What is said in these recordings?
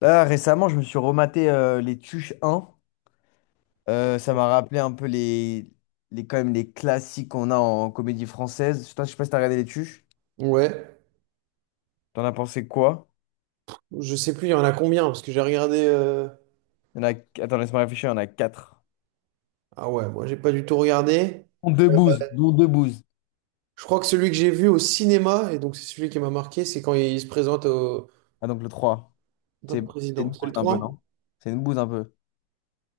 Là, récemment, je me suis rematé les Tuches un. Ça m'a rappelé un peu quand même, les classiques qu'on a en comédie française. Putain, je sais pas si t'as regardé les Tuches. Ouais, T'en as pensé quoi? je sais plus, il y en a combien, parce que j'ai regardé. Il y en a... Attends, laisse-moi réfléchir, il y en a 4. Ah ouais, moi j'ai pas du tout regardé. Dont deux bouses, dont deux bouses. Je crois que celui que j'ai vu au cinéma, et donc c'est celui qui m'a marqué, c'est quand il se présente, au... Ah, donc le 3. en tant C'est que c'est président. une C'est bouse le un peu, trois. non? C'est une bouse un peu.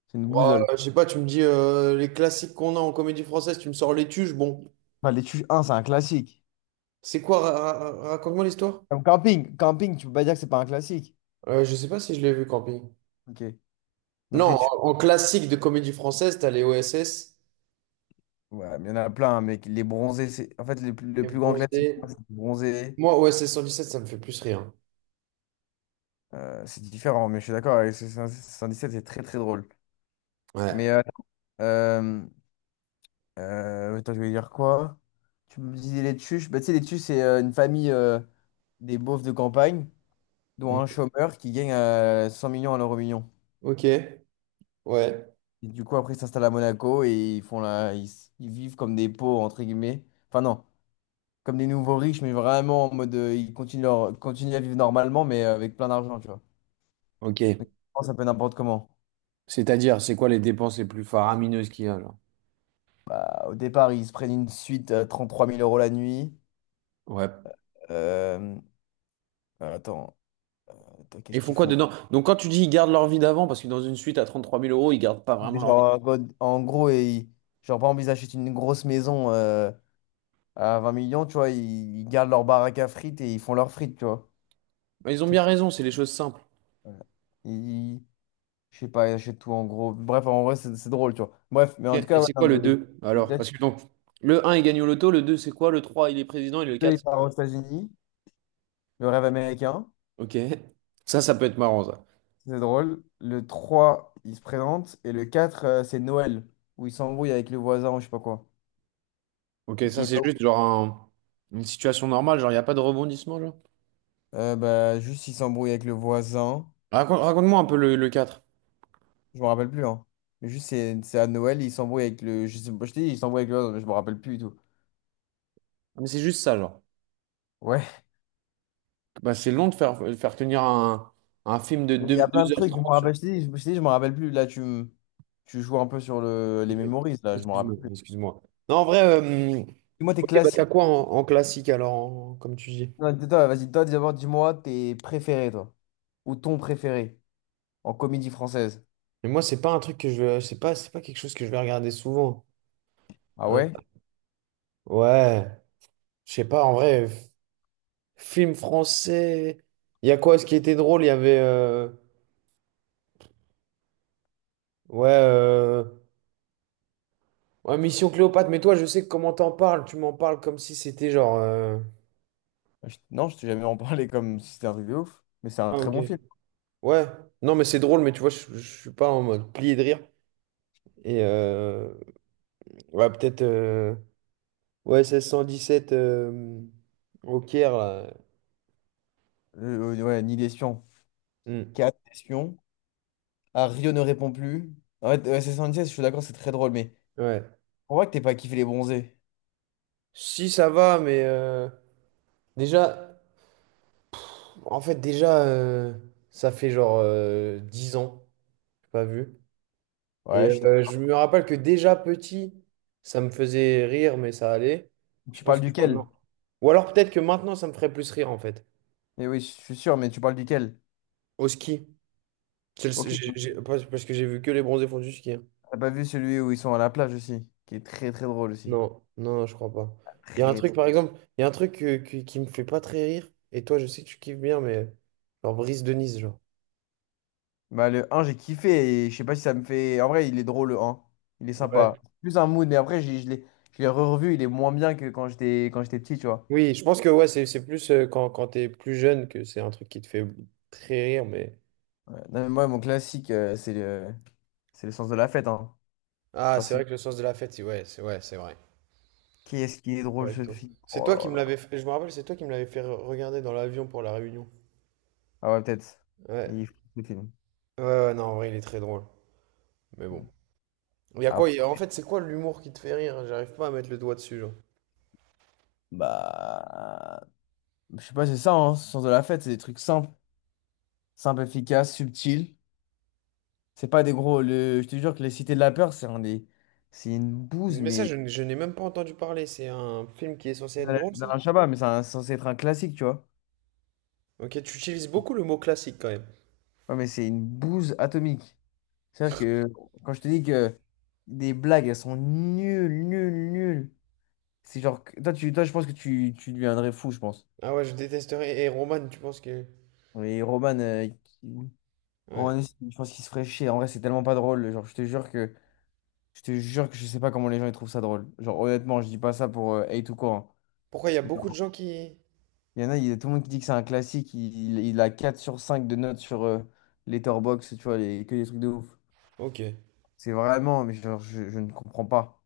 C'est une Ouais, bousole. je sais pas, tu me dis les classiques qu'on a en comédie française, tu me sors Les Tuches, bon. Enfin, les Tuches un c'est un classique. C'est quoi, raconte-moi l'histoire? Comme camping. Camping, tu peux pas dire que c'est pas un classique. Je sais pas si je l'ai vu, Camping. Ok. Donc les Non, Tuches. En classique de comédie française, t'as les OSS Ouais, mais il y en a plein, hein, mec. Les bronzés, c'est. En fait, le plus, le et plus grand classique, pour moi, Bronzé. c'est les bronzés. Moi, OSS 117, ça me fait plus rire. C'est différent, mais je suis d'accord avec 77, c'est très très drôle. Mais Ouais. Euh, attends, je vais dire quoi? Tu me disais les Tuches. Bah, tu sais, les Tuches, c'est une famille des beaufs de campagne, dont un chômeur qui gagne 100 millions à l'euro million. Ok, ouais. Et du coup, après, ils s'installent à Monaco et ils font la... ils vivent comme des pauvres, entre guillemets. Enfin, non, comme des nouveaux riches, mais vraiment en mode ils continuent, leur... continuent à vivre normalement, mais avec plein d'argent, tu vois. Ok. Donc, ils pensent un peu n'importe comment. C'est-à-dire, c'est quoi les dépenses les plus faramineuses qu'il y a, genre? Bah, au départ, ils se prennent une suite à 33 000 euros la nuit. Ouais. Euh, Attends, attends, Ils qu'est-ce font qu'ils quoi font? dedans? Donc quand tu dis ils gardent leur vie d'avant, parce que dans une suite à 33 000 euros, ils gardent pas vraiment leur vie d'avant. Genre, en gros, genre, par exemple, ils achètent une grosse maison à 20 millions, tu vois, ils gardent leur baraque à frites et ils font leurs frites, tu vois. Mais ils ont Truc- bien raison, c'est les choses simples. ouais. Ils- je sais pas, ils achètent tout en gros. Bref, en vrai, c'est drôle, tu vois. Bref, mais en Ok, tout et cas, ouais, c'est quoi le non, mais... 2 alors, parce Peut-être que donc, le un il gagne au loto, le 2 c'est quoi? Le 3 il est président, et qu'il le peut, 4 il c'est part quoi? aux États-Unis, le rêve américain. Ok. Ça peut être marrant, ça. C'est drôle. Le 3 il se présente. Et le 4 c'est Noël, où il s'embrouille avec le voisin, ou je sais pas quoi. Ok, Qui ça, est c'est pas juste ouf. genre une situation normale, genre, il n'y a pas de rebondissement, genre. Bah, juste, il s'embrouille avec le voisin. Raconte-moi un peu le quatre. Je me rappelle plus, hein. Mais juste, c'est à Noël, il s'embrouille avec le. Je sais pas, je t'ai dit, il s'embrouille avec le voisin, mais je me rappelle plus du tout. Ah, mais c'est juste ça, genre. Ouais. Bah, c'est long de faire tenir un film de Il y deux a plein de heures trucs, je me trente. rappelle, je t'ai dit, je t'ai dit, je me rappelle plus. Là, tu joues un peu sur le... les Ok. memories, là, je me rappelle Excuse-moi, plus. excuse-moi. Non, en vrai, Dis-moi tes ok, bah t'as classiques. quoi en classique alors, comme tu dis? Non, toi, vas-y, toi, d'abord, dis-moi tes préférés, toi. Ou ton préféré en comédie française. Mais moi, c'est pas un truc que c'est pas quelque chose que je vais regarder souvent. Ah Euh, ouais? ouais, je sais pas. En vrai, film français. Il y a quoi, ce qui était drôle? Il y avait, ouais, ouais, Mission Cléopâtre. Mais toi, je sais comment t'en parles. Tu m'en parles comme si c'était genre, Non, je t'ai jamais en parlé comme si c'était un truc de ouf, mais c'est un Ah, très ok. bon film. Ouais. Non, mais c'est drôle. Mais tu vois, je suis pas en mode plié de rire. Et ouais, peut-être. Ouais, 1617 au Caire, là. Ouais, Nid d'espion. Hmm. 4 espions. Ah, Rio ne répond plus. En fait, SS76, je suis d'accord, c'est très drôle, mais Ouais. on voit que t'es pas kiffé les bronzés. Si, ça va, mais déjà, en fait, déjà, ça fait genre 10 ans, j'ai pas vu. Et Ouais, je suis d'accord. je me rappelle que déjà petit, ça me faisait rire, mais ça allait. Je Tu pense parles que duquel? maintenant. Ou alors peut-être que maintenant, ça me ferait plus rire, en fait. Eh oui, je suis sûr, mais tu parles duquel? Au ski. C'est le- Ok, j'ai- Parce parce que j'ai vu que les bronzés font du ski, hein. t'as pas vu celui où ils sont à la plage aussi, qui est très très drôle aussi. Non, non, je crois pas. Il y a un Très, truc, très- par exemple, il y a un truc qui me fait pas très rire. Et toi, je sais que tu kiffes bien, mais genre Brice de Nice, genre. Bah, le un, j'ai kiffé et je sais pas si ça me fait. En vrai, il est drôle le un. Il est Ouais. sympa. Plus un mood, mais après, je l'ai revu, il est moins bien que quand j'étais petit, tu vois. Oui, je pense que ouais, c'est plus quand t'es plus jeune que c'est un truc qui te fait très rire, mais. Ouais. Non, mais moi, mon classique, c'est le sens de la fête. Hein. Ah, Enfin, c'est vrai c'est... que le sens de la fête, ouais, c'est vrai. Qui est-ce qui est D'accord drôle avec ce toi. film? C'est Oh toi là qui me là. l'avais fait, je me rappelle, c'est toi qui me l'avais fait regarder dans l'avion pour la réunion. Ah ouais, peut-être. Ouais. Il est fou, ce film. Ouais, ouais, non, en vrai, il est très drôle. Mais bon. Mm. Il y a quoi, Après, en fait, c'est quoi l'humour qui te fait rire? J'arrive pas à mettre le doigt dessus, genre. bah. Je sais pas, c'est ça, hein, le sens de la fête. C'est des trucs simples, simples, efficaces, subtils. C'est pas des gros. Le... Je te jure que Les Cités de la Peur, c'est un des... c'est une bouse, Mais ça, mais. Je n'ai même pas entendu parler. C'est un film qui est censé être drôle, ça? Dans Chabat, mais c'est censé être un classique, tu vois. Ok, tu utilises beaucoup le mot classique quand même. Ouais, mais c'est une bouse atomique. C'est-à-dire que quand je te dis que des blagues, elles sont nulles, nulles, nulles. C'est genre, toi, tu, toi, je pense que tu deviendrais fou, je pense. Ah ouais, je détesterais. Et Roman, tu penses que... Et Roman, qui- Ouais. Roman aussi, je pense qu'il se ferait chier. En vrai, c'est tellement pas drôle. Genre, je te jure que je sais pas comment les gens ils trouvent ça drôle. Genre, honnêtement, je dis pas ça pour hate ou quoi. Hein. Pourquoi il y a Mais beaucoup de genre, gens qui... il y a tout le monde qui dit que c'est un classique. Il a 4 sur 5 de notes sur Letterboxd, tu vois, que des trucs de ouf. Ok. Ouais, C'est vraiment, mais genre, je ne comprends pas.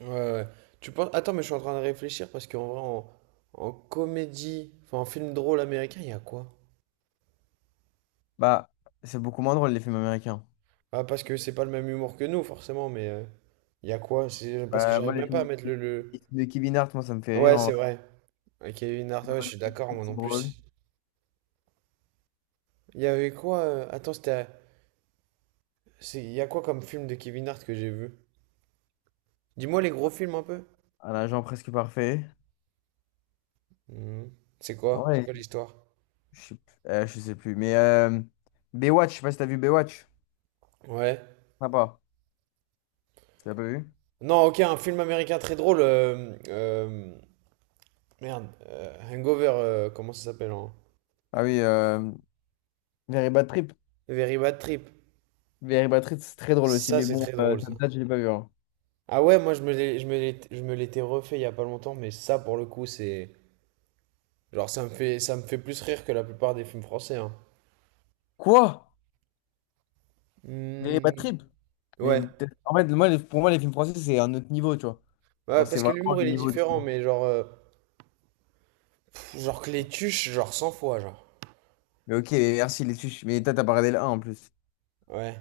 ouais, ouais. Tu penses... Attends, mais je suis en train de réfléchir parce qu'en vrai, en comédie, enfin en film drôle américain, il y a quoi? Bah, c'est beaucoup moins drôle, les films américains. Ah, parce que c'est pas le même humour que nous, forcément, mais... Il y a quoi? C'est parce que Bah, moi, j'arrive les même pas films à de, mettre. les films de Kevin Hart, moi, ça me fait rire. Ouais, En c'est vrai. vrai. Ok, ouais, je suis d'accord, moi C'est non drôle. plus. Il y avait quoi? Attends, c'était... Il y a quoi comme film de Kevin Hart que j'ai vu? Dis-moi les gros films un peu. Un agent presque parfait. Hmm. C'est quoi? C'est Ouais. quoi l'histoire? Je sais plus. Mais Baywatch, je sais pas si t'as vu Baywatch. Ouais. Sympa. Tu l'as pas vu? Non, ok, un film américain très drôle. Merde. Hangover, comment ça s'appelle en... Ah oui, Very Bad Trip. Very Bad Trip. Very Bad Trip, c'est très drôle aussi. Ça, Mais c'est bon, très drôle, ça ça. date, je l'ai pas vu. Hein. Ah ouais, moi, je me l'étais refait il y a pas longtemps, mais ça, pour le coup, c'est... Genre, ça me fait plus rire que la plupart des films français, hein. Quoi? Very Bad Hmm. Trip? Mais Ouais. En fait, moi, pour moi, les films français, c'est un autre niveau, tu vois. Genre, Ouais, c'est parce que vraiment l'humour, le il est niveau différent, dessus. mais genre... pff, genre que les tuches, genre 100 fois, genre. Mais ok, merci les tuches. Mais toi, t'as pas regardé le 1 en plus. Ouais.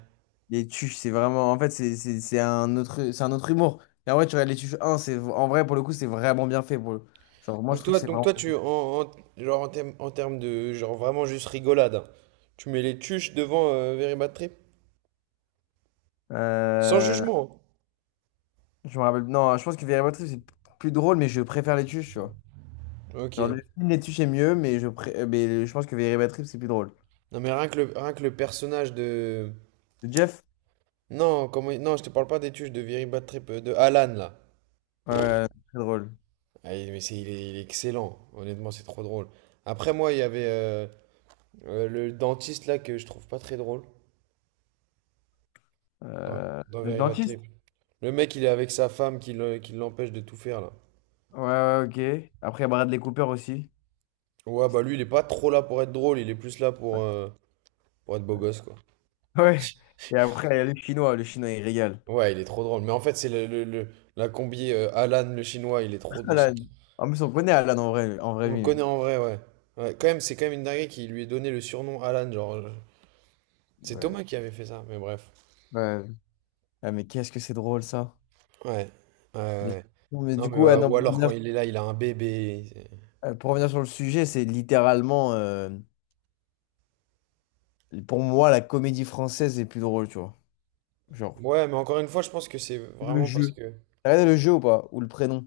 Les tuches, c'est vraiment. En fait, c'est un autre humour. Et en vrai, tu regardes les tuches un c'est, en vrai, pour le coup, c'est vraiment bien fait. Pour le... Genre, moi, je trouve que c'est Donc vraiment. toi tu genre en termes de genre vraiment juste rigolade, hein, tu mets les tuches devant Very Bad Trip? Sans Euh, jugement. Je me rappelle. Non, je pense que Véritable Trip, c'est plus drôle, mais je préfère les tuches, tu vois. Hein. Genre, Ok. le film Les tuches est mieux, mais mais je pense que Véritable Trip, c'est plus drôle. Non mais rien que le personnage de Le Jeff? Non, je te parle pas des tuches de Very Bad Trip, de Alan là. Ouais, ouais, très drôle. Ah, mais il est excellent. Honnêtement c'est trop drôle. Après moi il y avait le dentiste là que je trouve pas très drôle dans, dans Le Very Bad dentiste? Trip. Le mec il est avec sa femme qui l'empêche de tout faire là. Ouais, ouais, ok. Après, il y a Bradley Cooper aussi. Ouais bah lui il est pas trop là pour être drôle, il est plus là pour être beau gosse, quoi. Ouais. Et après, il y a le chinois. Le chinois, il régale. Ouais, il est trop drôle. Mais en fait, c'est la combi Alan, le chinois, il est trop. Alan. En plus, on connaît Alan en vrai On le vie. connaît en vrai, ouais. Ouais, quand même, c'est quand même une dinguerie qui lui ait donné le surnom Alan. Genre, c'est Ouais. Thomas qui avait fait ça, mais bref. Ouais. Ah, mais qu'est-ce que c'est drôle ça. Ouais. Ouais, Mais, ouais. non, mais Non, du coup, mais ouais, ouais, non, ou pour alors quand revenir, il est là, il a un bébé. Euh, pour revenir sur le sujet, c'est littéralement, pour moi, la comédie française est plus drôle, tu vois. Genre, Ouais, mais encore une fois, je pense que c'est le vraiment parce jeu. que T'as regardé le jeu ou pas? Ou le prénom?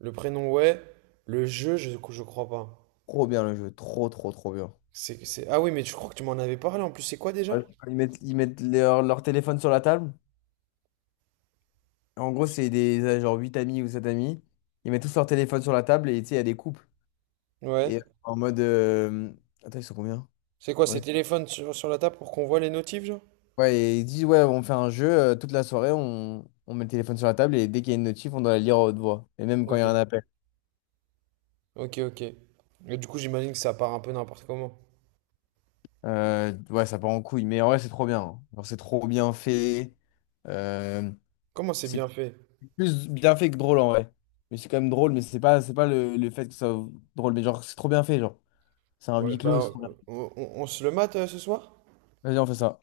le prénom, ouais. Le jeu, je crois pas. Trop bien le jeu, trop, trop, trop bien. Ah oui, mais tu crois que tu m'en avais parlé en plus, c'est quoi déjà? Ouais. Ils mettent leur téléphone sur la table. En gros, c'est des genre 8 amis ou 7 amis. Ils mettent tous leur téléphone sur la table et tu sais, il y a des couples. Ouais. Et en mode. Attends, ils sont combien? C'est quoi, ces Ouais. téléphones sur la table pour qu'on voit les notifs, genre? Ouais, et il dit, ouais, on fait un jeu, toute la soirée, on met le téléphone sur la table et dès qu'il y a une notif, on doit la lire à haute voix. Et même quand il y Ok. a un appel. Ok, ok. Et du coup, j'imagine que ça part un peu n'importe comment. Ouais, ça part en couille. Mais en vrai, c'est trop bien. Hein. Genre, c'est trop bien fait. Euh, Comment c'est c'est bien fait? plus bien fait que drôle en vrai. Mais c'est quand même drôle, mais c'est pas le fait que ça soit drôle. Mais genre, c'est trop bien fait, genre. C'est un Ouais, huis clos. C'est bah, trop bien. On se le mate ce soir? Vas-y, on fait ça.